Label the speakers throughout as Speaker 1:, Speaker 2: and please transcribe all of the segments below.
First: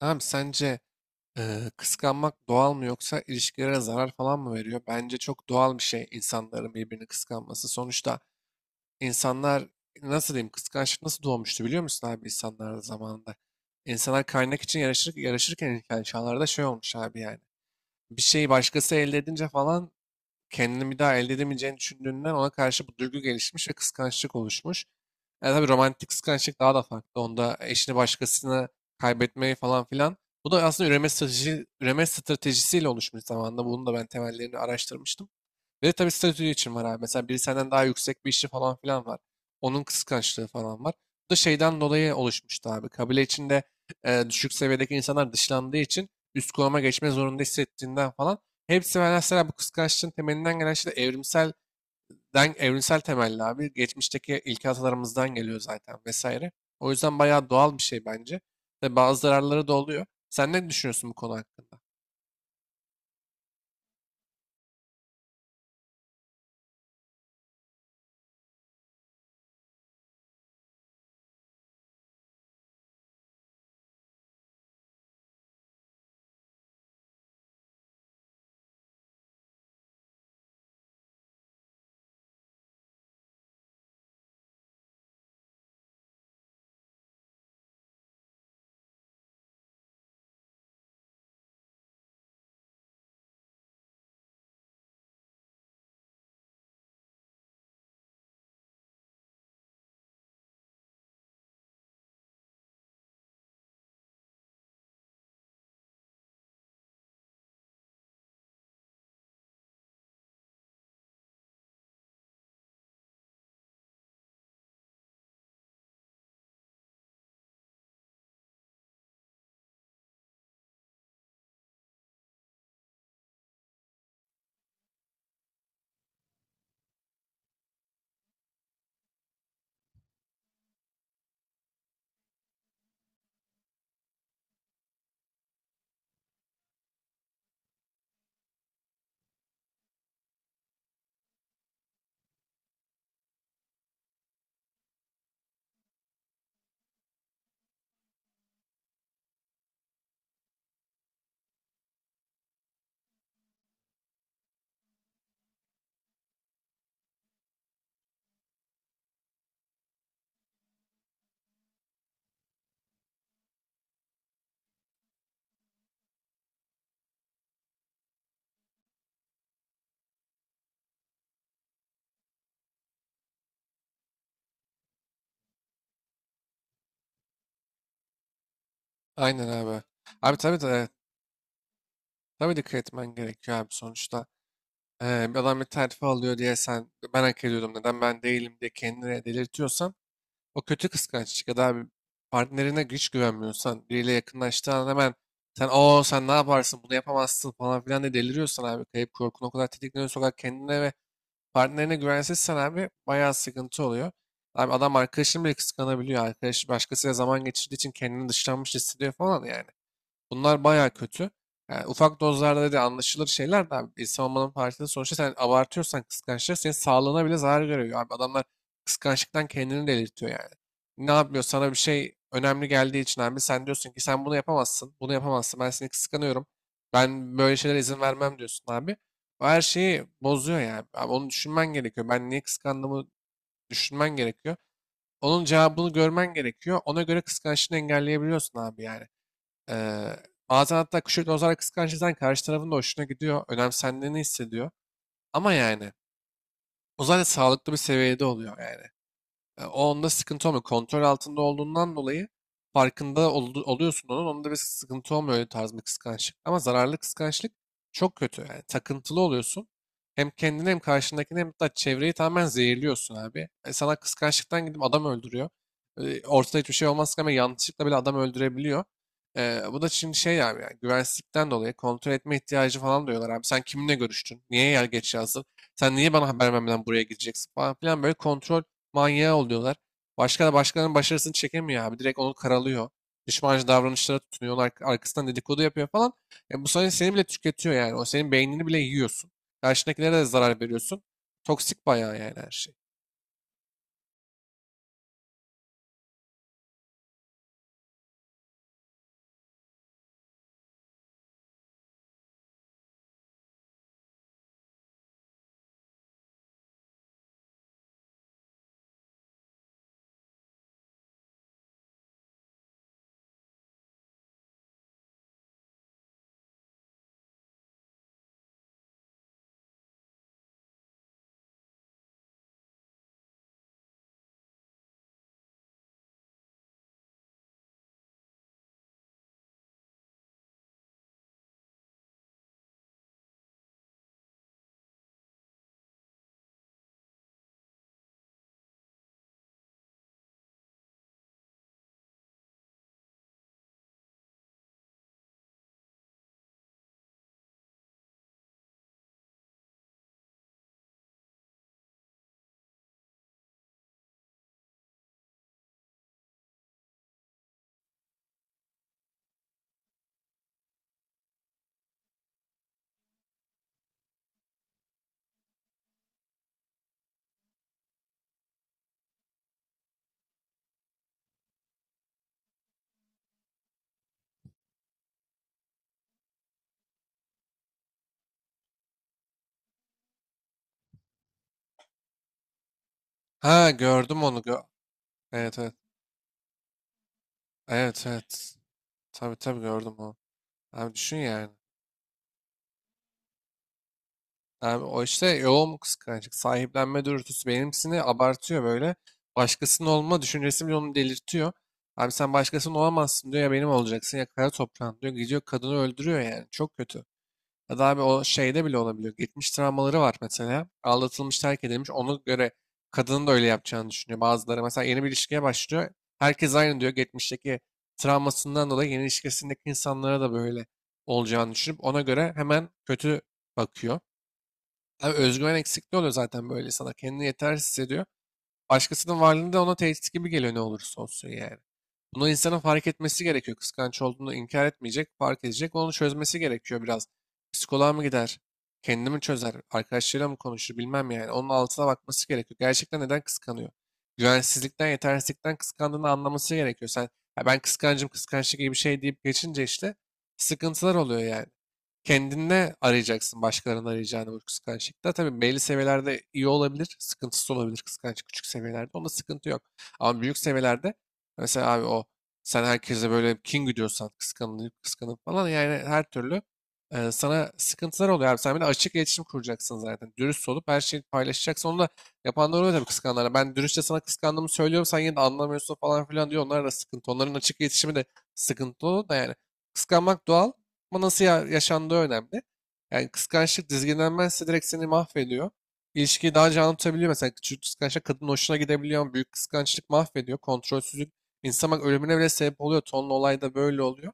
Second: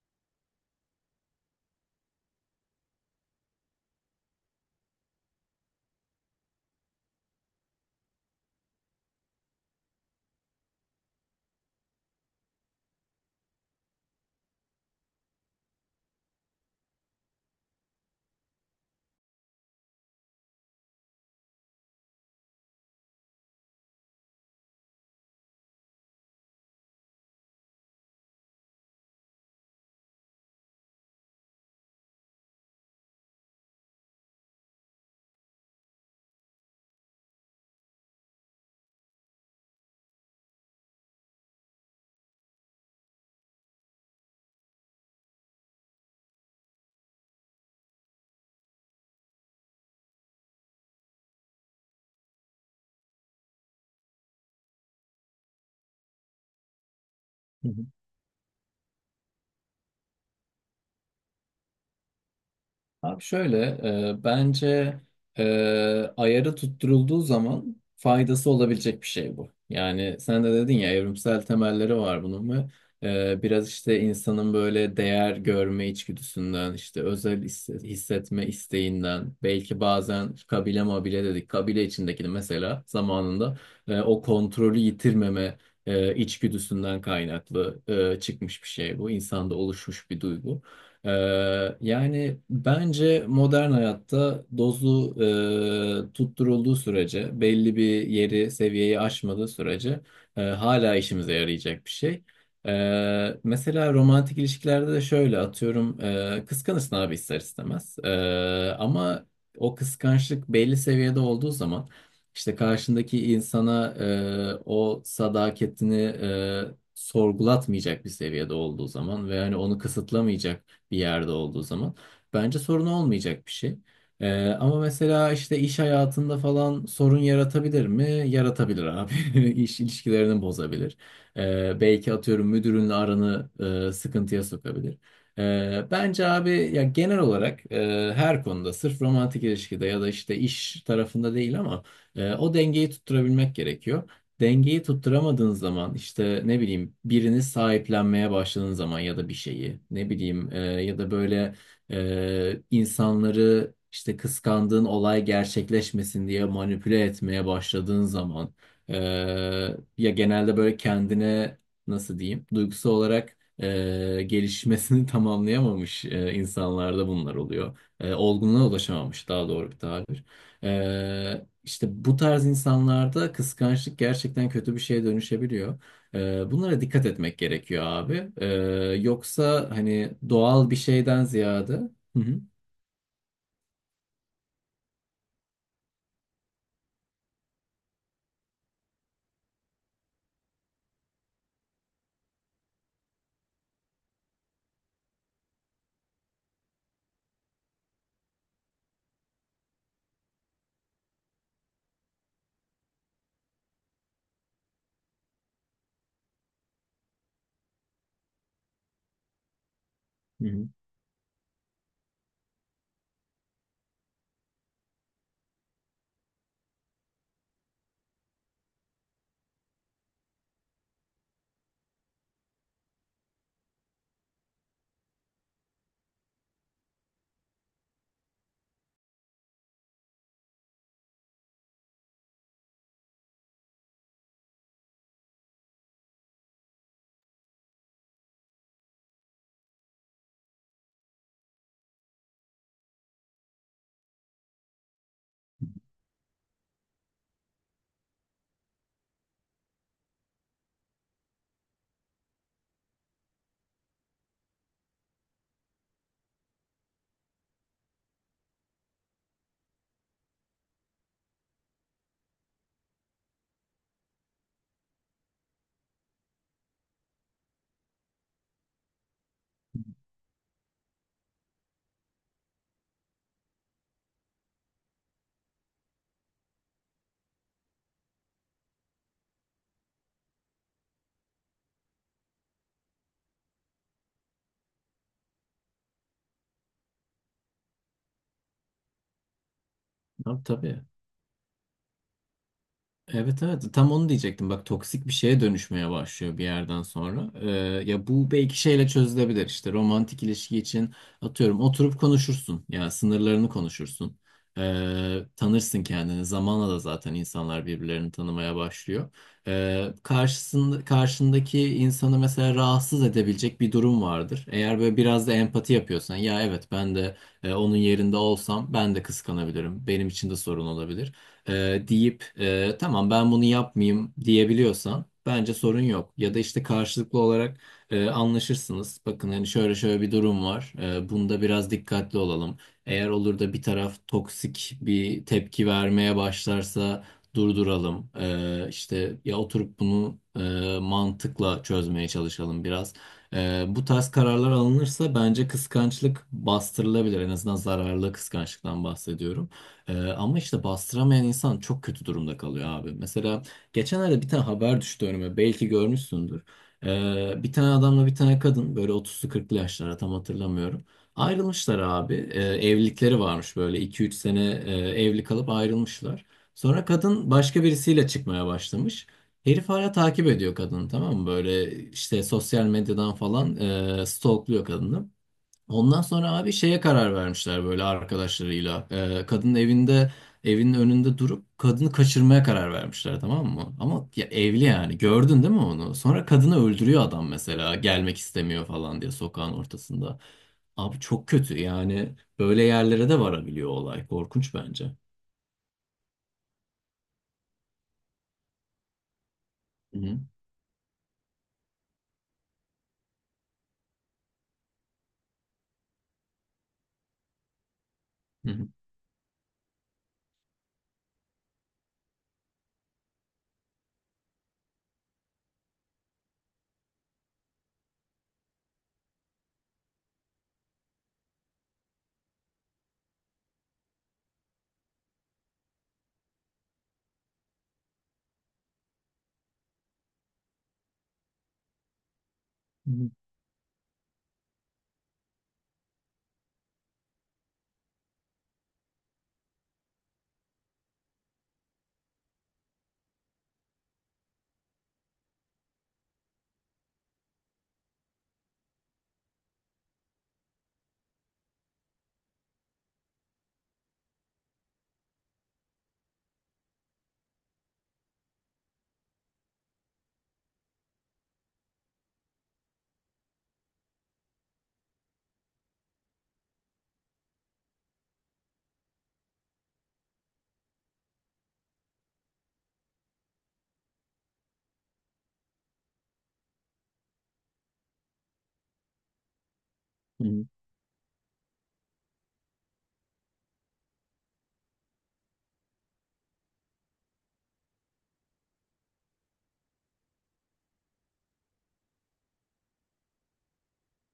Speaker 1: Tamam sence kıskanmak doğal mı yoksa ilişkilere zarar falan mı veriyor? Bence çok doğal bir şey insanların birbirini kıskanması. Sonuçta insanlar nasıl diyeyim kıskançlık nasıl doğmuştu biliyor musun abi insanlar zamanında? İnsanlar kaynak için yarışır, yarışırken ilkel çağlarda şey olmuş abi yani. Bir şeyi başkası elde edince falan kendini bir daha elde edemeyeceğini düşündüğünden ona karşı bu duygu gelişmiş ve kıskançlık oluşmuş. Yani tabii romantik kıskançlık daha da farklı. Onda eşini başkasına kaybetmeyi falan filan. Bu da aslında üreme stratejisiyle oluşmuş zamanında. Bunun da ben temellerini araştırmıştım. Ve tabii statü için var abi. Mesela biri senden daha yüksek bir işi falan filan var. Onun kıskançlığı falan var. Bu da şeyden dolayı oluşmuştu abi. Kabile içinde düşük seviyedeki insanlar dışlandığı için üst konuma geçme zorunda hissettiğinden falan. Hepsi mesela bu kıskançlığın temelinden gelen şey de evrimsel temelli abi. Geçmişteki ilkel atalarımızdan geliyor zaten vesaire. O yüzden bayağı
Speaker 2: Hı
Speaker 1: doğal bir
Speaker 2: hı.
Speaker 1: şey bence. Ve bazı zararları da oluyor. Sen ne düşünüyorsun bu konu hakkında?
Speaker 2: Abi şöyle bence e, ayarı tutturulduğu zaman faydası olabilecek bir şey bu. Yani sen de dedin ya evrimsel temelleri var bunun ve biraz işte insanın böyle değer görme içgüdüsünden işte özel hissetme isteğinden belki bazen kabile mabile dedik kabile içindekini mesela zamanında o kontrolü yitirmeme içgüdüsünden kaynaklı çıkmış bir şey bu insanda oluşmuş bir duygu. Yani bence modern hayatta dozu tutturulduğu sürece, belli bir yeri, seviyeyi aşmadığı sürece hala işimize yarayacak bir şey. Mesela romantik ilişkilerde de şöyle atıyorum, kıskanırsın abi ister istemez. Ama o kıskançlık belli seviyede olduğu zaman işte karşındaki insana o sadakatini sorgulatmayacak bir seviyede olduğu zaman ve hani onu kısıtlamayacak bir yerde olduğu zaman bence sorun olmayacak bir şey. Ama mesela işte iş hayatında falan sorun yaratabilir mi? Yaratabilir abi. İş ilişkilerini bozabilir. Belki atıyorum müdürünle aranı sıkıntıya sokabilir. Bence abi ya genel olarak her konuda sırf romantik ilişkide ya da işte iş tarafında değil ama o dengeyi tutturabilmek gerekiyor, dengeyi tutturamadığın zaman işte ne bileyim birini sahiplenmeye başladığın zaman ya da bir şeyi ne bileyim ya da böyle insanları işte kıskandığın olay gerçekleşmesin diye manipüle etmeye başladığın zaman e, ya genelde böyle kendine nasıl diyeyim duygusal olarak gelişmesini tamamlayamamış insanlarda bunlar oluyor. Olgunluğa ulaşamamış daha doğru bir tabir. İşte bu tarz insanlarda kıskançlık gerçekten kötü bir şeye dönüşebiliyor. Bunlara dikkat etmek gerekiyor abi.
Speaker 1: Aynen
Speaker 2: Yoksa
Speaker 1: abi.
Speaker 2: hani
Speaker 1: Abi tabii
Speaker 2: doğal bir
Speaker 1: tabii,
Speaker 2: şeyden ziyade... Hı hı.
Speaker 1: tabii dikkat etmen gerekiyor abi sonuçta. Bir adam bir terfi alıyor diye sen ben hak ediyordum neden ben değilim diye kendine delirtiyorsan o kötü kıskançlık ya da bir partnerine hiç güvenmiyorsan biriyle yakınlaştığın an hemen sen ne yaparsın bunu yapamazsın falan filan diye deliriyorsan abi kayıp korkun o kadar tetikleniyor sokak kendine ve partnerine güvensizsen abi bayağı sıkıntı oluyor. Abi adam arkadaşını bile kıskanabiliyor. Arkadaş başkasıyla zaman geçirdiği için kendini dışlanmış hissediyor falan yani.
Speaker 2: Hı
Speaker 1: Bunlar
Speaker 2: hı.
Speaker 1: baya kötü. Yani ufak dozlarda da anlaşılır şeyler de abi. İnsan olmanın parçası sonuçta sen abartıyorsan kıskançlık senin sağlığına bile zarar görüyor. Abi adamlar kıskançlıktan kendini delirtiyor yani. Ne yapıyor sana bir şey önemli geldiği için abi sen diyorsun ki sen bunu yapamazsın, bunu yapamazsın. Ben seni kıskanıyorum. Ben böyle şeylere izin vermem diyorsun abi. Bu her şeyi bozuyor yani. Abi onu düşünmen gerekiyor. Ben niye kıskandığımı düşünmen gerekiyor. Onun cevabını görmen gerekiyor. Ona göre kıskançlığını engelleyebiliyorsun abi yani. Eee, Bazen hatta küçük dozlarda kıskanç insan karşı tarafın da hoşuna gidiyor. Önemsendiğini hissediyor. Ama yani o zaten sağlıklı bir seviyede oluyor yani. O onda sıkıntı olmuyor. Kontrol altında olduğundan dolayı oluyorsun onun. Onda bir sıkıntı olmuyor öyle tarz bir kıskançlık. Ama zararlı kıskançlık çok kötü. Yani takıntılı oluyorsun. Hem kendini hem karşındakini hem de çevreyi tamamen zehirliyorsun abi. Sana kıskançlıktan gidip adam öldürüyor. Ortada hiçbir şey olmazken ama yanlışlıkla bile adam öldürebiliyor. Bu da şimdi şey abi yani güvensizlikten dolayı kontrol etme ihtiyacı falan diyorlar abi. Sen kiminle görüştün? Niye yer geç yazdın? Sen niye bana haber vermeden buraya gideceksin falan filan böyle kontrol manyağı oluyorlar. Başkalarının başarısını çekemiyor abi. Direkt onu karalıyor. Düşmancı davranışlara tutunuyor. Arkasından dedikodu yapıyor falan. E bu sayede seni bile tüketiyor yani. O senin beynini bile yiyorsun. Karşındakilere de
Speaker 2: Tabii,
Speaker 1: zarar
Speaker 2: tabii.
Speaker 1: veriyorsun. Toksik bayağı yani her şey.
Speaker 2: Evet, evet, tam onu diyecektim bak, toksik bir şeye dönüşmeye başlıyor bir yerden sonra. Ya bu belki şeyle çözülebilir, işte romantik ilişki için atıyorum oturup konuşursun, ya sınırlarını konuşursun. Tanırsın kendini zamanla da, zaten insanlar birbirlerini tanımaya başlıyor, karşındaki insanı mesela rahatsız edebilecek bir durum vardır, eğer böyle biraz da empati yapıyorsan, ya evet ben de onun yerinde olsam ben de kıskanabilirim, benim için de sorun olabilir deyip tamam ben bunu yapmayayım diyebiliyorsan bence sorun yok. Ya da işte karşılıklı olarak anlaşırsınız. Bakın hani şöyle şöyle bir durum var. Bunda biraz dikkatli olalım. Eğer olur da bir taraf toksik bir tepki vermeye başlarsa durduralım. İşte ya oturup bunu mantıkla çözmeye çalışalım biraz. Bu tarz kararlar alınırsa bence kıskançlık bastırılabilir. En azından zararlı kıskançlıktan bahsediyorum. Ama işte bastıramayan insan çok kötü durumda kalıyor abi. Mesela geçenlerde bir tane haber düştü önüme. Belki görmüşsündür. Bir tane adamla bir tane kadın, böyle 30'lu 40'lı yaşlara, tam hatırlamıyorum. Ayrılmışlar abi. Evlilikleri varmış, böyle 2-3 sene evli kalıp ayrılmışlar. Sonra kadın başka birisiyle çıkmaya başlamış. Herif hala takip ediyor kadını, tamam mı? Böyle işte sosyal medyadan falan stalkluyor kadını. Ondan sonra abi şeye karar vermişler böyle arkadaşlarıyla. Kadının evinin önünde durup kadını kaçırmaya karar vermişler, tamam
Speaker 1: Ha
Speaker 2: mı? Ama
Speaker 1: gördüm
Speaker 2: ya
Speaker 1: onu.
Speaker 2: evli, yani gördün değil
Speaker 1: Evet,
Speaker 2: mi
Speaker 1: evet.
Speaker 2: onu? Sonra kadını öldürüyor adam, mesela
Speaker 1: Evet,
Speaker 2: gelmek
Speaker 1: evet.
Speaker 2: istemiyor falan diye,
Speaker 1: Tabii,
Speaker 2: sokağın
Speaker 1: tabii, gördüm onu.
Speaker 2: ortasında.
Speaker 1: Abi
Speaker 2: Abi
Speaker 1: düşün
Speaker 2: çok
Speaker 1: yani.
Speaker 2: kötü, yani böyle yerlere de varabiliyor olay, korkunç
Speaker 1: Abi
Speaker 2: bence.
Speaker 1: o işte yoğun kıskançlık, sahiplenme dürtüsü benimsini abartıyor böyle. Başkasının
Speaker 2: Hı hı.
Speaker 1: olma düşüncesi bile onu delirtiyor. Abi sen başkasının olamazsın diyor ya benim olacaksın ya kara toprağın diyor. Gidiyor kadını öldürüyor yani çok kötü. Ya da abi o
Speaker 2: Hı
Speaker 1: şeyde
Speaker 2: hı.
Speaker 1: bile olabiliyor. Geçmiş travmaları var mesela. Aldatılmış, terk edilmiş. Ona göre kadının da öyle yapacağını düşünüyor. Bazıları mesela yeni bir ilişkiye başlıyor. Herkes aynı diyor. Geçmişteki travmasından dolayı yeni ilişkisindeki insanlara da böyle olacağını düşünüp ona göre hemen kötü bakıyor. Abi özgüven eksikliği oluyor zaten böyle sana. Kendini yetersiz hissediyor. Başkasının varlığında da ona tehdit gibi geliyor ne olursa olsun yani. Bunu insanın fark
Speaker 2: Hı
Speaker 1: etmesi gerekiyor. Kıskanç olduğunu inkar etmeyecek, fark edecek. Onu çözmesi gerekiyor biraz. Psikoloğa mı gider? Kendini mi çözer? Arkadaşlarıyla mı konuşur? Bilmem yani. Onun altına bakması gerekiyor. Gerçekten neden kıskanıyor? Güvensizlikten, yetersizlikten kıskandığını anlaması gerekiyor. Sen "Ya ben kıskancım, kıskançlık gibi bir şey deyip geçince işte sıkıntılar oluyor yani kendinde arayacaksın başkalarının arayacağını bu kıskançlıkta. Tabii belli seviyelerde iyi olabilir, sıkıntısı olabilir kıskançlık küçük seviyelerde. Onda sıkıntı yok. Ama büyük seviyelerde mesela abi o sen herkese böyle kin güdüyorsan kıskanıp kıskanıp falan yani her türlü sana sıkıntılar oluyor abi. Sen bir de açık iletişim kuracaksın zaten. Dürüst olup her şeyi paylaşacaksın. Onu da yapanlar oluyor tabii kıskananlara. Ben dürüstçe sana kıskandığımı söylüyorum. Sen yine de anlamıyorsun falan filan diyor. Onlar da sıkıntı. Onların açık iletişimi de sıkıntılı da yani. Kıskanmak
Speaker 2: hı.
Speaker 1: doğal. Ama yaşandığı önemli. Yani kıskançlık dizginlenmezse direkt seni mahvediyor. İlişkiyi daha canlı tutabiliyor. Mesela küçük kıskançlık kadının hoşuna gidebiliyor ama büyük kıskançlık mahvediyor. Kontrolsüzlük insan bak ölümüne bile sebep oluyor. Tonlu olayda böyle oluyor.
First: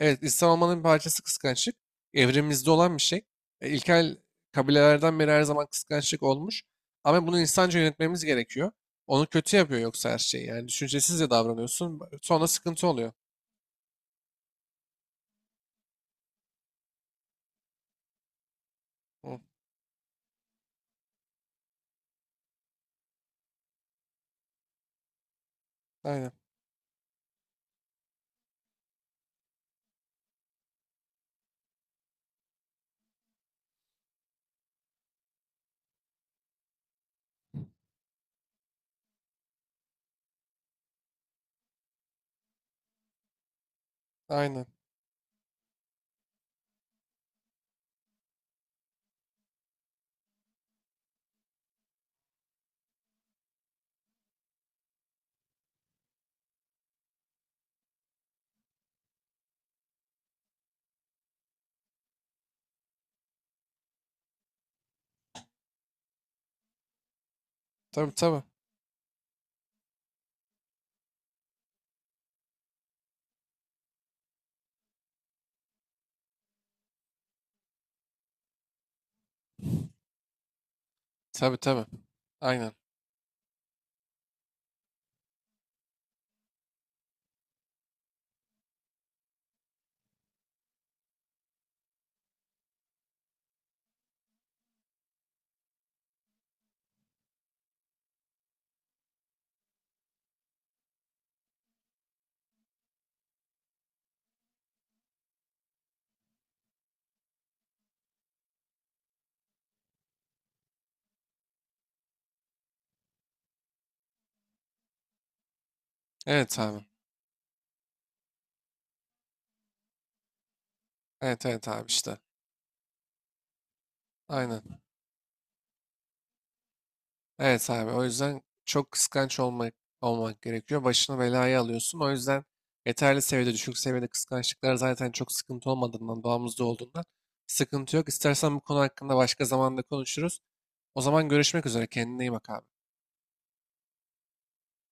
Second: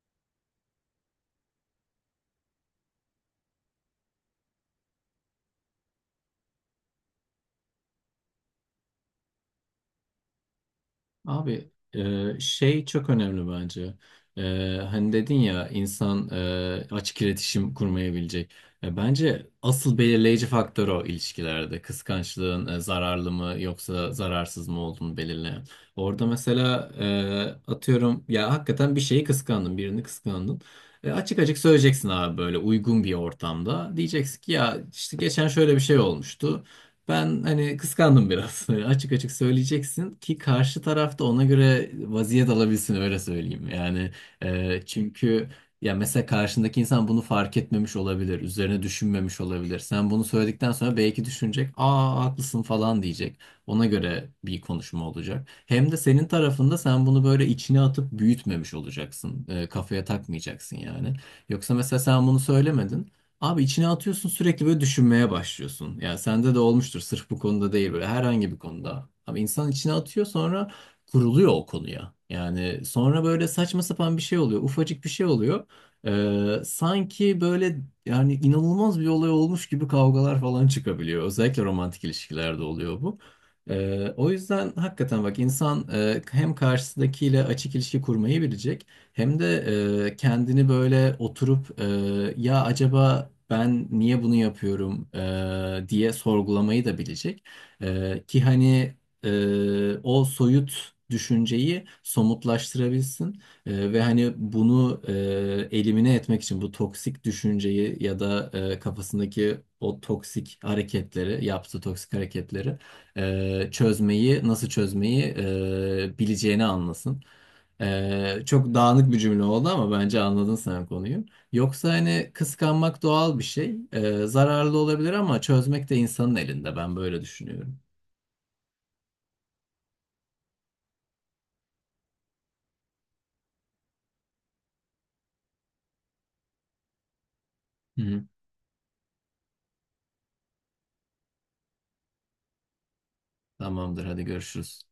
Speaker 1: Evet insan olmanın bir parçası kıskançlık. Evrimimizde olan bir şey. İlkel kabilelerden beri her zaman kıskançlık olmuş. Ama bunu insanca yönetmemiz gerekiyor. Onu kötü yapıyor yoksa her şeyi. Yani düşüncesizce
Speaker 2: Abi
Speaker 1: davranıyorsun. Sonra
Speaker 2: şey
Speaker 1: sıkıntı
Speaker 2: çok
Speaker 1: oluyor.
Speaker 2: önemli bence. E, Hani dedin ya insan açık iletişim kurmayabilecek.
Speaker 1: Hı,
Speaker 2: Bence asıl belirleyici faktör o ilişkilerde. Kıskançlığın zararlı mı yoksa zararsız mı olduğunu belirleyen. Orada
Speaker 1: aynen.
Speaker 2: mesela atıyorum ya, hakikaten bir şeyi kıskandın, birini kıskandın. Açık açık söyleyeceksin abi böyle uygun bir ortamda. Diyeceksin ki ya işte geçen şöyle bir şey olmuştu. Ben hani kıskandım biraz. Hani açık açık söyleyeceksin ki karşı tarafta ona göre vaziyet alabilsin, öyle söyleyeyim. Yani
Speaker 1: Aynen.
Speaker 2: çünkü ya mesela karşındaki insan bunu fark etmemiş olabilir, üzerine düşünmemiş olabilir. Sen bunu söyledikten sonra belki düşünecek, "Aa haklısın" falan diyecek. Ona göre bir konuşma olacak. Hem de senin tarafında sen bunu böyle içine atıp büyütmemiş olacaksın. Kafaya takmayacaksın yani. Yoksa mesela sen bunu söylemedin. Abi içine atıyorsun, sürekli böyle düşünmeye başlıyorsun. Yani sende de olmuştur sırf bu konuda değil, böyle
Speaker 1: Tabii, tabii.
Speaker 2: herhangi bir konuda. Abi insan içine atıyor, sonra kuruluyor o konuya. Yani sonra böyle saçma sapan bir şey oluyor. Ufacık bir şey oluyor. Sanki böyle yani inanılmaz bir olay olmuş gibi kavgalar falan çıkabiliyor.
Speaker 1: Tabii,
Speaker 2: Özellikle
Speaker 1: tabii.
Speaker 2: romantik ilişkilerde
Speaker 1: Aynen.
Speaker 2: oluyor bu. O yüzden hakikaten bak, insan hem karşısındakiyle açık ilişki kurmayı bilecek. Hem de kendini böyle oturup ya acaba ben niye bunu yapıyorum diye sorgulamayı da bilecek. Ki hani o soyut düşünceyi somutlaştırabilsin. Ve hani bunu elimine etmek için bu toksik düşünceyi ya da kafasındaki o toksik hareketleri, yaptığı toksik hareketleri nasıl çözmeyi
Speaker 1: Evet
Speaker 2: bileceğini
Speaker 1: abi.
Speaker 2: anlasın. Çok dağınık bir cümle oldu ama bence anladın sen konuyu.
Speaker 1: Evet, evet abi
Speaker 2: Yoksa
Speaker 1: işte.
Speaker 2: hani kıskanmak doğal bir şey. Zararlı
Speaker 1: Aynen.
Speaker 2: olabilir ama çözmek de insanın elinde. Ben böyle
Speaker 1: Evet
Speaker 2: düşünüyorum.
Speaker 1: abi. O yüzden çok kıskanç olmak gerekiyor. Başına belayı alıyorsun. O yüzden yeterli seviyede, düşük seviyede kıskançlıklar zaten çok sıkıntı olmadığından, doğamızda olduğundan sıkıntı
Speaker 2: Hı
Speaker 1: yok.
Speaker 2: hı.
Speaker 1: İstersen bu konu hakkında başka zamanda konuşuruz. O zaman görüşmek üzere. Kendine iyi bak abi.
Speaker 2: Tamamdır, hadi görüşürüz.